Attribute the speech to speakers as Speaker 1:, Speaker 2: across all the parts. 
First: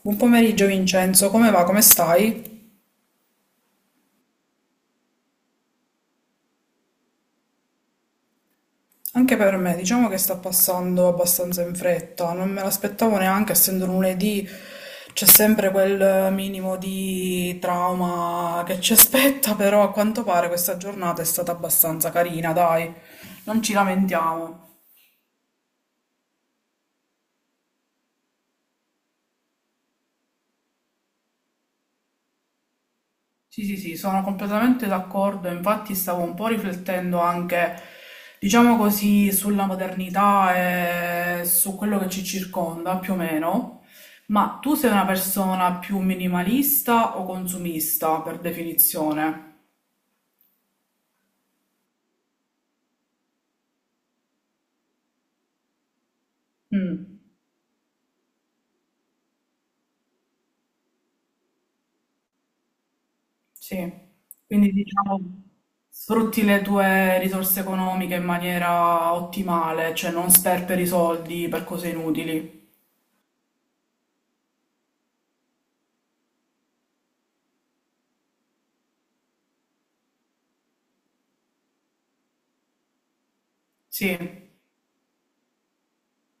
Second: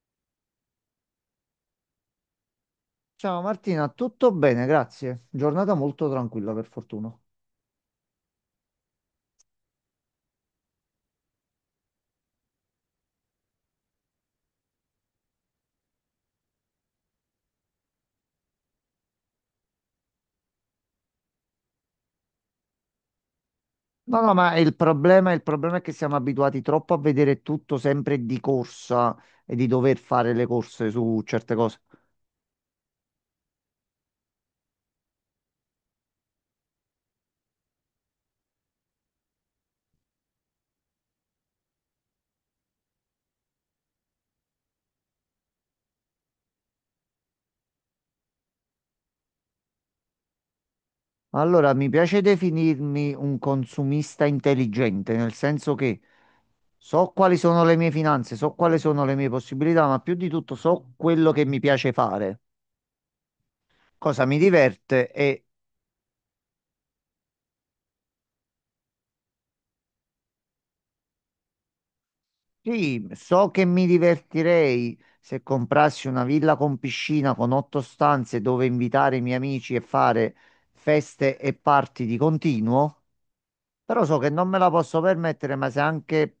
Speaker 1: Buon pomeriggio Vincenzo, come va? Come stai?
Speaker 2: Ciao Martina, tutto bene, grazie. Giornata molto tranquilla per fortuna.
Speaker 1: Anche per me, diciamo che sta passando abbastanza in fretta, non me l'aspettavo neanche, essendo lunedì c'è sempre quel minimo di trauma che ci aspetta, però a quanto pare questa giornata è stata abbastanza carina, dai, non ci
Speaker 2: No, no, ma
Speaker 1: lamentiamo.
Speaker 2: il problema è che siamo abituati troppo a vedere tutto sempre di corsa e di dover fare le corse su certe cose.
Speaker 1: Sì, sì, sì, sono completamente d'accordo, infatti stavo un po' riflettendo anche, diciamo così, sulla modernità e su quello che ci circonda, più o meno, ma tu sei una persona più minimalista o consumista, per definizione?
Speaker 2: Allora, mi piace definirmi un consumista intelligente, nel senso che so
Speaker 1: Mm,
Speaker 2: quali sono le mie finanze, so quali sono le mie possibilità, ma più di tutto so quello che mi piace fare,
Speaker 1: sì,
Speaker 2: cosa mi
Speaker 1: quindi
Speaker 2: diverte.
Speaker 1: diciamo
Speaker 2: E
Speaker 1: sfrutti le tue risorse economiche in maniera ottimale, cioè non sperperi soldi per cose inutili.
Speaker 2: sì, so che mi divertirei se comprassi una villa con piscina con otto stanze dove invitare i miei amici e fare feste e party di continuo, però
Speaker 1: Sì,
Speaker 2: so che non me la posso permettere, ma se anche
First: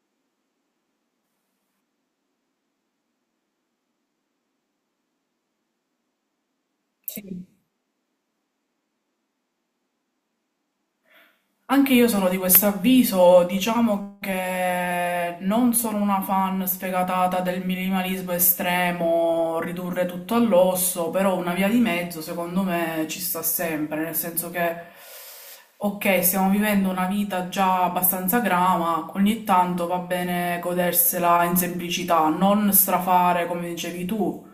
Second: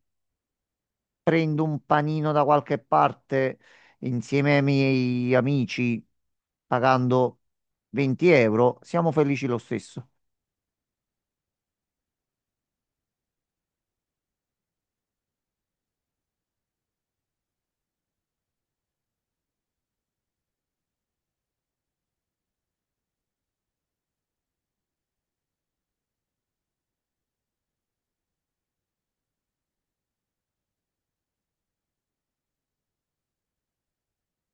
Speaker 2: prendo un panino da qualche parte insieme ai miei amici pagando
Speaker 1: sì.
Speaker 2: 20 euro, siamo felici lo stesso.
Speaker 1: Anche io sono di questo avviso, diciamo che non sono una fan sfegatata del minimalismo estremo, ridurre tutto all'osso, però una via di mezzo secondo me ci sta sempre, nel senso che, ok, stiamo vivendo una vita già abbastanza grama, ogni tanto va bene godersela in semplicità, non strafare come dicevi tu.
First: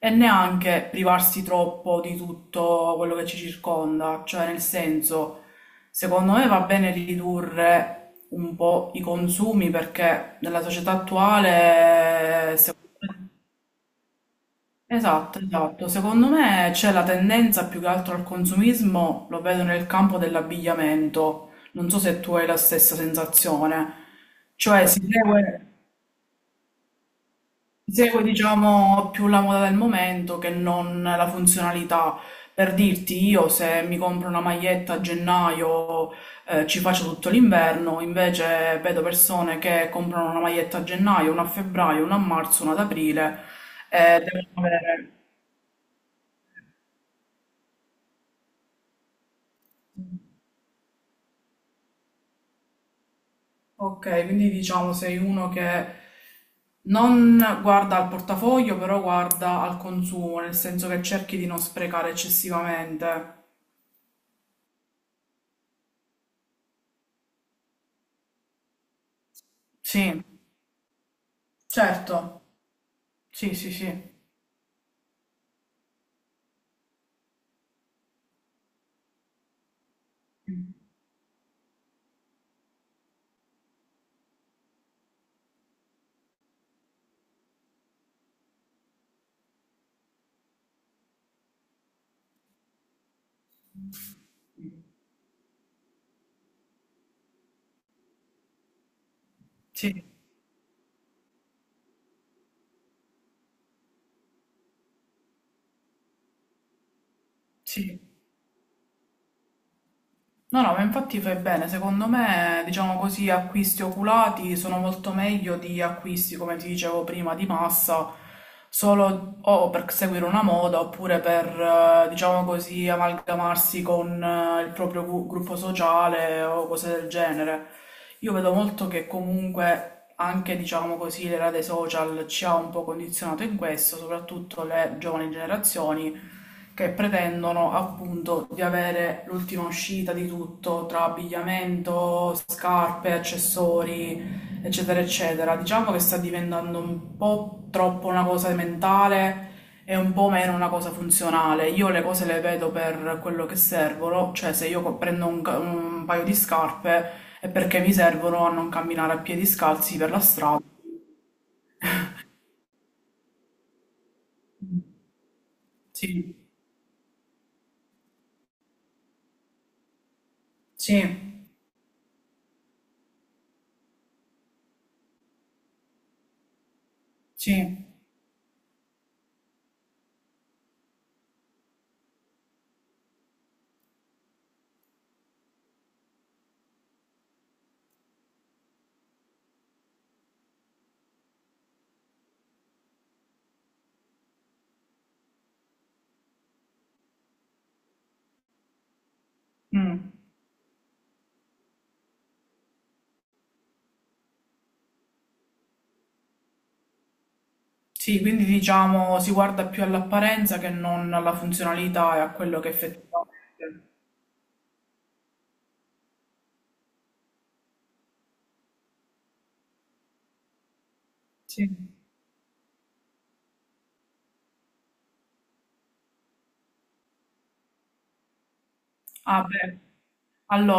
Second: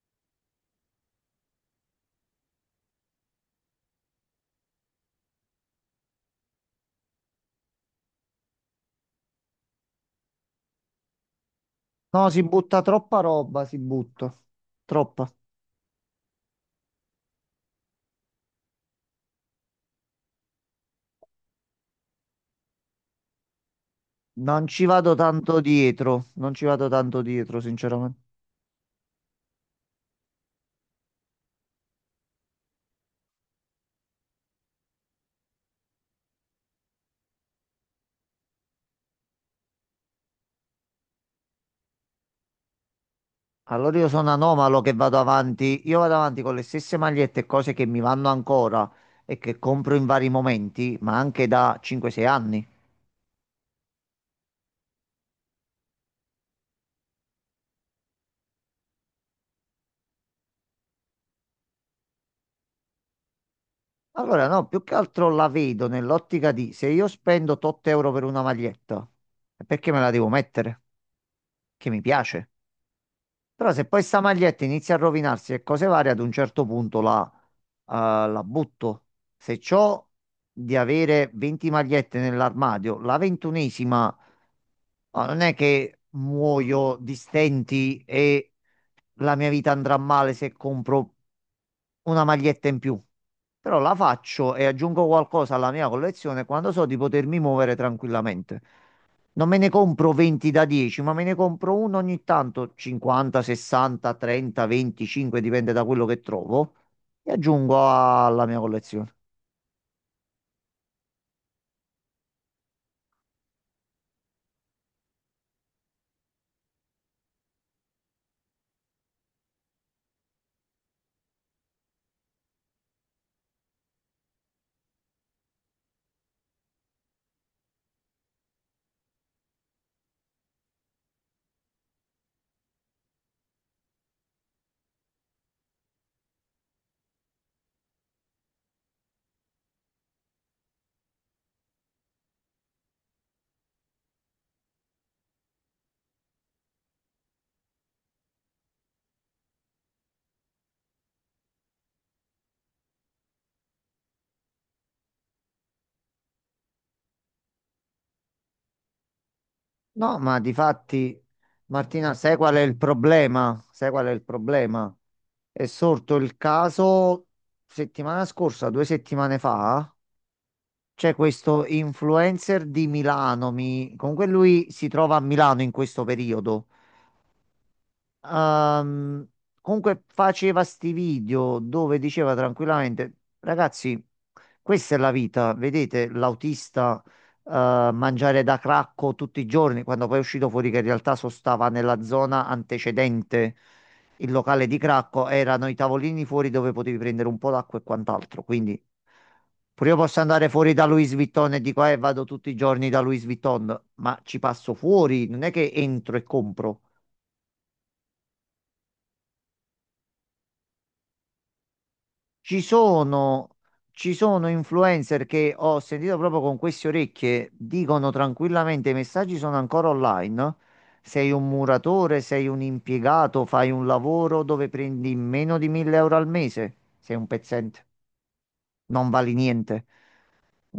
Speaker 1: E neanche privarsi troppo di tutto quello che ci circonda, cioè nel senso, secondo me va bene ridurre un po' i consumi perché nella società
Speaker 2: No, si
Speaker 1: attuale,
Speaker 2: butta troppa roba, si butta. Troppa.
Speaker 1: esatto, esatto, secondo me c'è la tendenza più che altro al consumismo, lo vedo nel campo dell'abbigliamento, non so se tu hai la stessa sensazione,
Speaker 2: Non ci
Speaker 1: cioè si
Speaker 2: vado tanto
Speaker 1: segue...
Speaker 2: dietro, non ci vado tanto dietro, sinceramente.
Speaker 1: Segue, diciamo, più la moda del momento che non la funzionalità. Per dirti, io se mi compro una maglietta a gennaio, ci faccio tutto l'inverno, invece vedo persone che comprano una maglietta a gennaio, una a febbraio, una a marzo, una ad aprile,
Speaker 2: Allora io
Speaker 1: e
Speaker 2: sono
Speaker 1: devono
Speaker 2: anomalo che
Speaker 1: avere...
Speaker 2: vado avanti, io vado avanti con le stesse magliette e cose che mi vanno ancora e che compro in vari momenti, ma anche da 5-6 anni.
Speaker 1: Ok, quindi diciamo sei uno che non guarda al portafoglio, però guarda al consumo, nel senso che cerchi di non sprecare eccessivamente.
Speaker 2: Allora no, più che altro la vedo nell'ottica di se io spendo 8 euro per una maglietta, è perché me la
Speaker 1: Sì,
Speaker 2: devo mettere? Che mi
Speaker 1: certo.
Speaker 2: piace.
Speaker 1: Sì,
Speaker 2: Però
Speaker 1: sì,
Speaker 2: se poi
Speaker 1: sì.
Speaker 2: sta maglietta inizia a rovinarsi e cose varie, ad un certo punto eh, la butto. Se c'ho di avere 20 magliette nell'armadio, la 21ª. Ma non è che muoio di stenti e la mia vita andrà male se compro una maglietta in più. Però la faccio e aggiungo qualcosa alla mia collezione quando so di potermi muovere tranquillamente. Non me ne
Speaker 1: Sì,
Speaker 2: compro 20 da 10, ma me ne compro uno ogni tanto, 50, 60, 30, 25, dipende da quello che trovo, e aggiungo
Speaker 1: sì.
Speaker 2: alla mia collezione.
Speaker 1: No, no, ma infatti fai bene. Secondo me, diciamo così, acquisti oculati sono molto meglio di acquisti, come ti dicevo prima, di massa, solo o per seguire una moda oppure per, diciamo così, amalgamarsi con il proprio gruppo sociale o cose del genere. Io vedo molto che comunque anche, diciamo così, l'era dei social ci ha un po' condizionato in questo, soprattutto le giovani generazioni, che pretendono appunto di avere l'ultima uscita di tutto, tra abbigliamento, scarpe, accessori, eccetera, eccetera. Diciamo che sta diventando un po' troppo una cosa mentale e un po' meno una cosa funzionale. Io le cose le vedo per quello che servono, cioè se io prendo un paio di scarpe è perché mi servono a non camminare a piedi scalzi per
Speaker 2: No,
Speaker 1: la
Speaker 2: ma
Speaker 1: strada.
Speaker 2: difatti, Martina, sai qual è il problema? Sai qual è il problema? È sorto
Speaker 1: Sì,
Speaker 2: il caso settimana scorsa, 2 settimane fa.
Speaker 1: sì,
Speaker 2: C'è questo influencer di Milano, comunque lui si trova a Milano in questo periodo.
Speaker 1: sì.
Speaker 2: Ehm, comunque faceva sti video dove diceva tranquillamente: ragazzi, questa è la vita, vedete l'autista eh, mangiare da Cracco tutti i giorni, quando poi è uscito fuori che in realtà sostava nella zona antecedente il locale di Cracco, erano i tavolini fuori dove potevi prendere un po' d'acqua e quant'altro. Quindi pure io
Speaker 1: Mm.
Speaker 2: posso andare fuori da Louis Vuitton e dico, vado tutti i giorni da Louis Vuitton, ma ci passo fuori, non è che entro e compro.
Speaker 1: Sì, quindi diciamo si guarda più all'apparenza che non alla funzionalità e a quello
Speaker 2: Ci
Speaker 1: che
Speaker 2: sono,
Speaker 1: effettivamente.
Speaker 2: ci sono influencer che ho sentito proprio con queste orecchie, dicono tranquillamente, i messaggi sono ancora online: sei un
Speaker 1: Sì.
Speaker 2: muratore, sei un impiegato, fai un lavoro dove prendi meno di 1000 euro al mese. Sei un pezzente, non vali
Speaker 1: Ah,
Speaker 2: niente,
Speaker 1: beh.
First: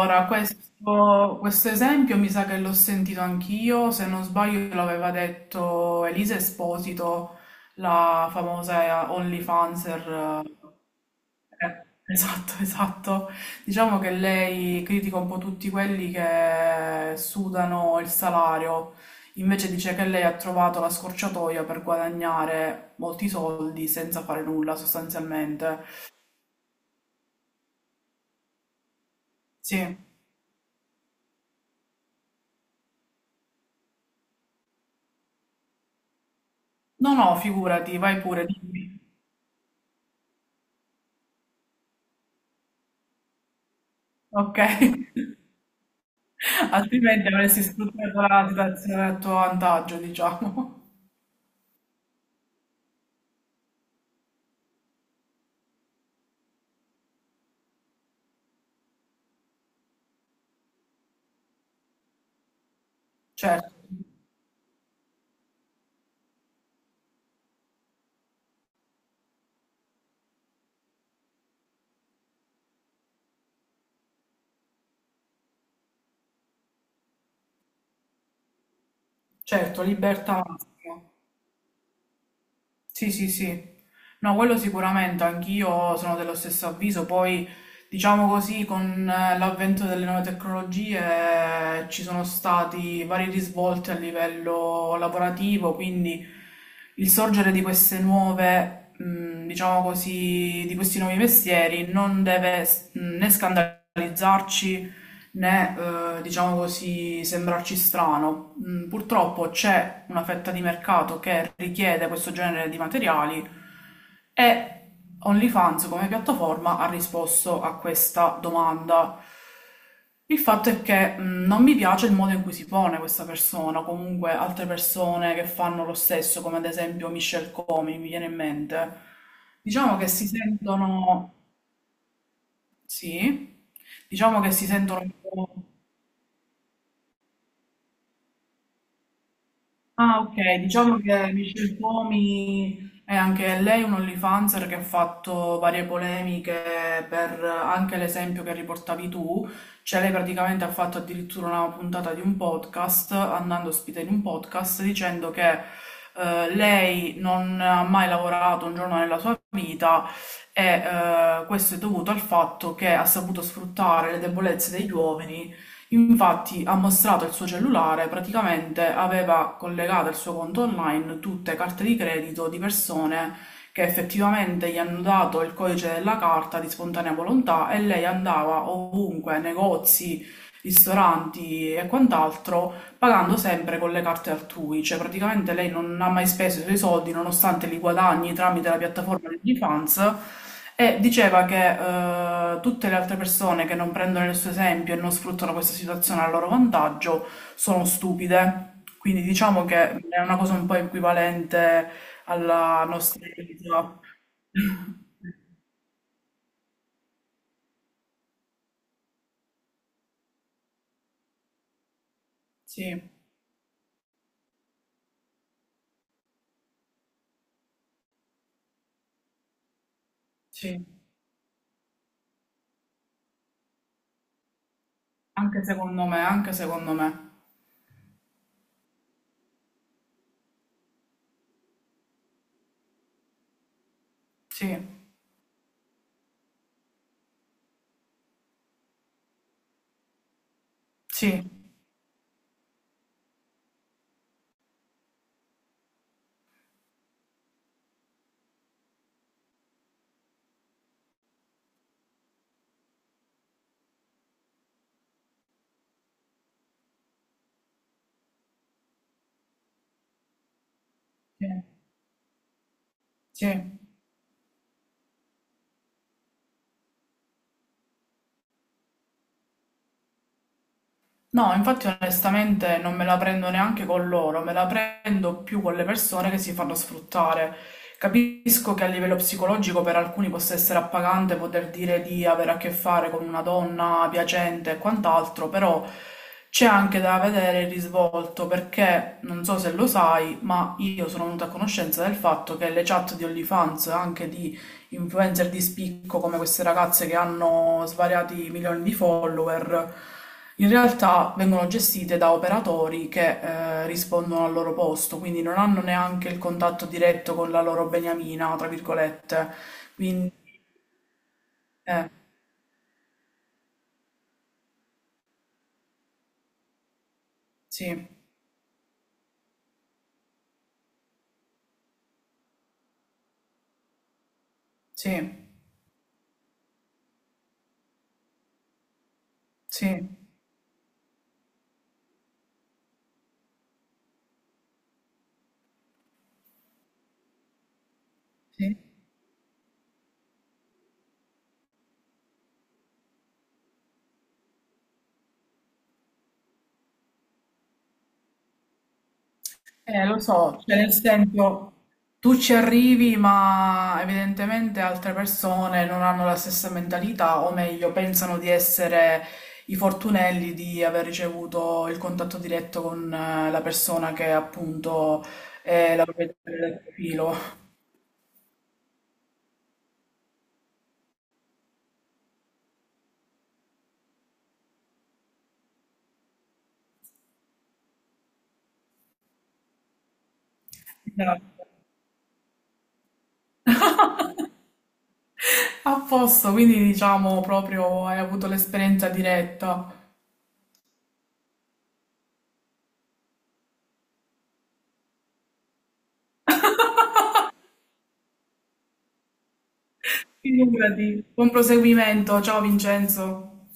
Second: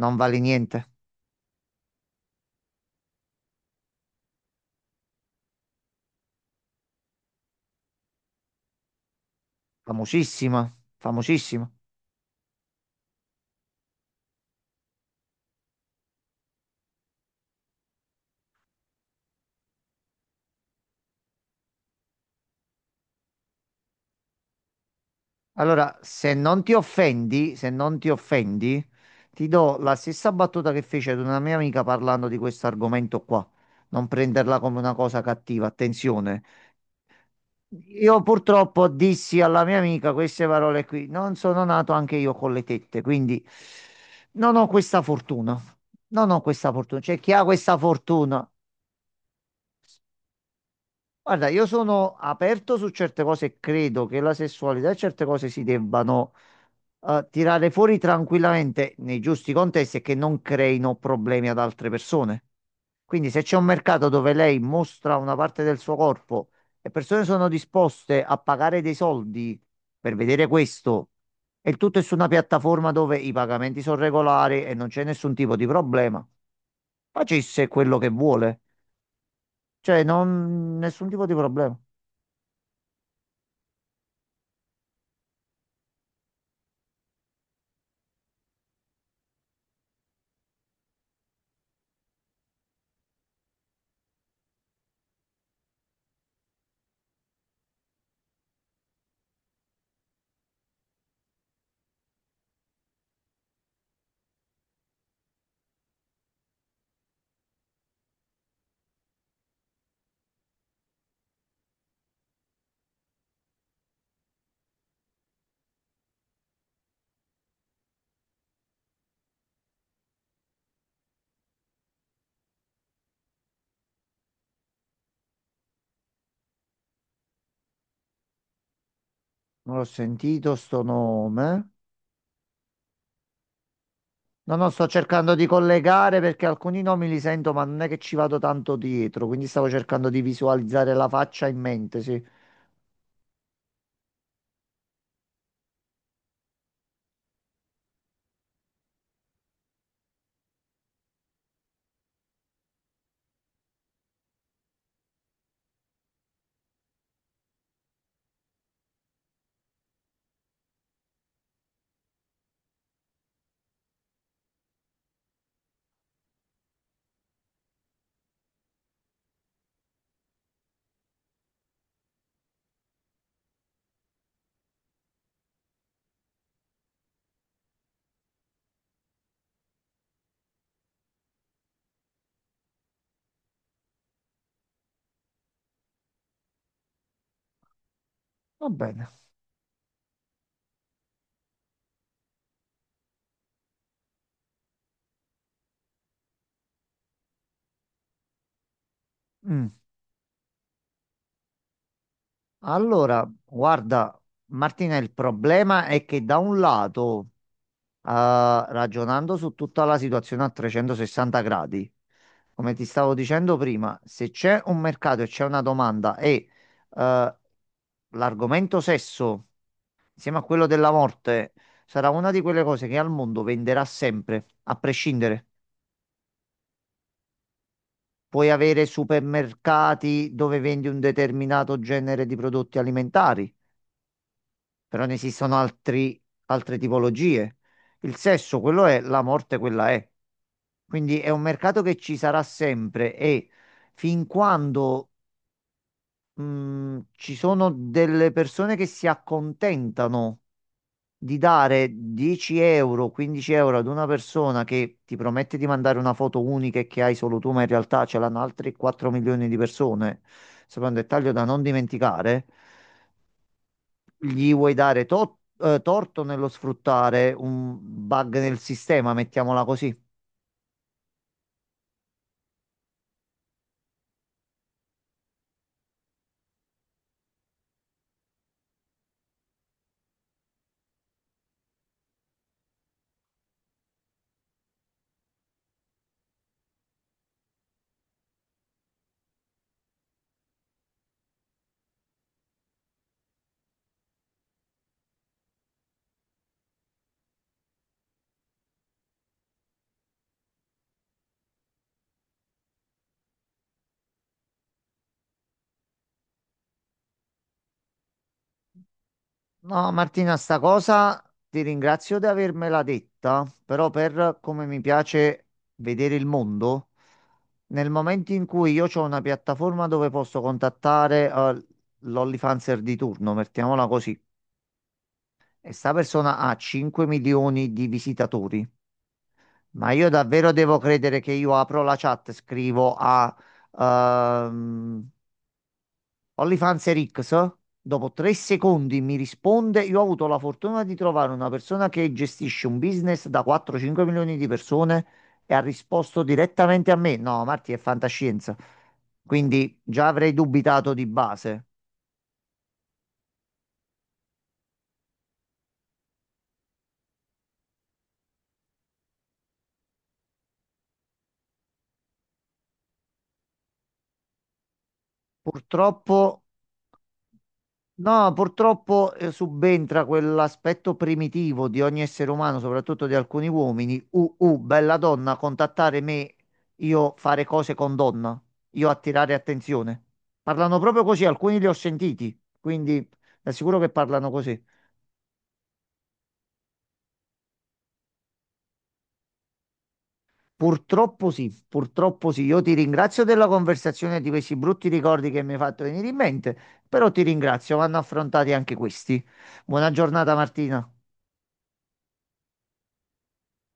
Speaker 2: non vali niente.
Speaker 1: questo esempio mi sa che l'ho sentito anch'io, se non sbaglio l'aveva detto Elisa Esposito, la famosa OnlyFanser.
Speaker 2: Famosissima, famosissima.
Speaker 1: Esatto, esatto. Diciamo che lei critica un po' tutti quelli che sudano il salario, invece dice che lei ha trovato la scorciatoia per guadagnare molti soldi senza fare nulla sostanzialmente.
Speaker 2: Allora, se non ti offendi, se non ti offendi, ti do la
Speaker 1: Sì.
Speaker 2: stessa battuta che fece ad una mia amica parlando di questo argomento qua. Non prenderla come una cosa cattiva, attenzione.
Speaker 1: No, no, figurati, vai
Speaker 2: Io
Speaker 1: pure,
Speaker 2: purtroppo
Speaker 1: dimmi.
Speaker 2: dissi alla mia amica queste parole qui: non sono nato anche io con le tette, quindi non
Speaker 1: Ok.
Speaker 2: ho questa fortuna. Non ho questa fortuna. C'è
Speaker 1: Altrimenti
Speaker 2: chi ha
Speaker 1: avresti
Speaker 2: questa
Speaker 1: sfruttato
Speaker 2: fortuna.
Speaker 1: la situazione a tuo vantaggio, diciamo.
Speaker 2: Guarda, io sono aperto su certe cose e credo che la sessualità e certe cose si debbano tirare fuori tranquillamente nei giusti contesti e che non creino problemi ad altre persone. Quindi se c'è un
Speaker 1: Certo,
Speaker 2: mercato dove lei mostra una parte del suo corpo e persone sono disposte a pagare dei soldi per vedere questo, e il tutto è su una piattaforma dove i pagamenti sono regolari e non c'è nessun tipo di problema, facesse quello che vuole.
Speaker 1: certo,
Speaker 2: Cioè,
Speaker 1: libertà
Speaker 2: non
Speaker 1: massima.
Speaker 2: nessun tipo di problema.
Speaker 1: Sì, sì, sì. No, quello sicuramente, anch'io sono dello stesso avviso. Poi, diciamo così, con l'avvento delle nuove tecnologie ci sono stati vari risvolti a livello lavorativo, quindi il sorgere di queste nuove, diciamo così, di questi nuovi mestieri non deve né scandalizzarci né, diciamo così, sembrarci strano. Purtroppo c'è una fetta di mercato che richiede questo genere di materiali e OnlyFans come piattaforma ha risposto a questa domanda. Il fatto è che non mi piace il modo in cui si pone questa persona, comunque altre persone che fanno lo stesso, come ad esempio Michelle Comi, mi viene in mente.
Speaker 2: Non ho
Speaker 1: Diciamo che si
Speaker 2: sentito sto
Speaker 1: sentono,
Speaker 2: nome.
Speaker 1: sì, diciamo che
Speaker 2: No,
Speaker 1: si
Speaker 2: no, sto
Speaker 1: sentono un
Speaker 2: cercando di
Speaker 1: po'.
Speaker 2: collegare perché alcuni nomi li sento, ma non è che ci vado tanto dietro, quindi stavo cercando
Speaker 1: Ah,
Speaker 2: di
Speaker 1: ok,
Speaker 2: visualizzare
Speaker 1: diciamo
Speaker 2: la
Speaker 1: che
Speaker 2: faccia in
Speaker 1: Michelle
Speaker 2: mente, sì.
Speaker 1: Comi è anche lei un OnlyFanser che ha fatto varie polemiche per anche l'esempio che riportavi tu, cioè lei praticamente ha fatto addirittura una puntata di un podcast, andando ospite in un podcast, dicendo che lei non ha mai lavorato un giorno nella sua vita e questo è dovuto al fatto che ha saputo sfruttare le debolezze degli uomini. Infatti ha mostrato il suo cellulare, praticamente aveva collegato al suo conto online tutte carte di credito di persone che effettivamente gli hanno dato il codice della carta di spontanea volontà e lei andava ovunque, negozi, ristoranti e quant'altro, pagando sempre con le carte altrui, cioè praticamente lei non ha mai speso i suoi soldi nonostante li guadagni
Speaker 2: Va
Speaker 1: tramite la
Speaker 2: bene.
Speaker 1: piattaforma di OnlyFans e diceva che tutte le altre persone che non prendono il suo esempio e non sfruttano questa situazione a loro vantaggio sono stupide. Quindi diciamo
Speaker 2: Mm.
Speaker 1: che è una cosa un po' equivalente alla nostra
Speaker 2: Allora,
Speaker 1: vita.
Speaker 2: guarda, Martina, il problema è che da un lato, ragionando su tutta la situazione a 360 gradi, come ti
Speaker 1: Sì,
Speaker 2: stavo dicendo prima, se c'è un mercato e c'è una domanda e eh, l'argomento sesso insieme a quello
Speaker 1: sì,
Speaker 2: della morte, sarà una di quelle cose che al mondo venderà sempre, a prescindere.
Speaker 1: anche secondo me, anche secondo me.
Speaker 2: Puoi avere supermercati dove vendi un determinato genere di prodotti alimentari,
Speaker 1: Sì,
Speaker 2: però ne esistono altre tipologie. Il sesso, quello è, la morte, quella è. Quindi
Speaker 1: sì,
Speaker 2: è un mercato che ci sarà sempre e fin quando ci sono delle persone che si accontentano di dare 10 euro, 15 euro ad una persona che ti promette di mandare una foto unica e che hai solo tu, ma in realtà ce l'hanno altri 4 milioni di persone. Sembra un dettaglio da
Speaker 1: sì,
Speaker 2: non dimenticare.
Speaker 1: sì.
Speaker 2: Gli vuoi dare torto nello sfruttare un bug nel sistema, mettiamola così.
Speaker 1: No, infatti onestamente non me la prendo neanche con loro, me la prendo più con le persone che si fanno sfruttare. Capisco che a livello psicologico per alcuni possa essere appagante poter dire di avere a che fare con una donna piacente e quant'altro, però c'è anche da vedere il risvolto perché non so se lo sai, ma io sono venuta a conoscenza del fatto che le chat di OnlyFans, anche di influencer di spicco come queste ragazze che hanno svariati milioni di follower, in realtà vengono gestite da operatori che rispondono al loro posto, quindi non hanno neanche il contatto diretto con la loro beniamina, tra virgolette.
Speaker 2: No,
Speaker 1: Quindi,
Speaker 2: Martina, sta cosa ti
Speaker 1: eh,
Speaker 2: ringrazio di avermela detta, però per come mi piace vedere il mondo, nel
Speaker 1: sì,
Speaker 2: momento in cui io ho una piattaforma dove posso contattare l'Ollifanzer di turno, mettiamola così,
Speaker 1: sì,
Speaker 2: e sta persona ha 5 milioni di visitatori,
Speaker 1: sì,
Speaker 2: ma io davvero devo credere che io apro la chat, scrivo a ehm, OnlyFans Rix, dopo tre
Speaker 1: sì.
Speaker 2: secondi mi risponde, io ho avuto la fortuna di trovare una persona che gestisce un business da 4-5 milioni di persone e ha risposto direttamente a me? No, Marti, è fantascienza. Quindi già
Speaker 1: Lo
Speaker 2: avrei
Speaker 1: so, cioè nel
Speaker 2: dubitato di base.
Speaker 1: senso, tu ci arrivi, ma evidentemente altre persone non hanno la stessa mentalità, o meglio, pensano di essere i fortunelli di aver ricevuto il contatto diretto con la persona che appunto è la
Speaker 2: Purtroppo.
Speaker 1: proprietaria del profilo.
Speaker 2: No, purtroppo subentra quell'aspetto primitivo di ogni essere umano, soprattutto di alcuni uomini. Bella donna, contattare me, io fare cose con donna, io attirare attenzione. Parlano proprio così, alcuni
Speaker 1: Esatto.
Speaker 2: li ho sentiti, quindi ti assicuro che parlano così.
Speaker 1: A posto, quindi diciamo proprio hai avuto l'esperienza diretta.
Speaker 2: Purtroppo sì, purtroppo sì. Io ti ringrazio della conversazione e di questi brutti ricordi che mi hai fatto venire in mente, però ti ringrazio, vanno affrontati anche questi. Buona giornata, Martina.
Speaker 1: Figurati, buon proseguimento, ciao Vincenzo.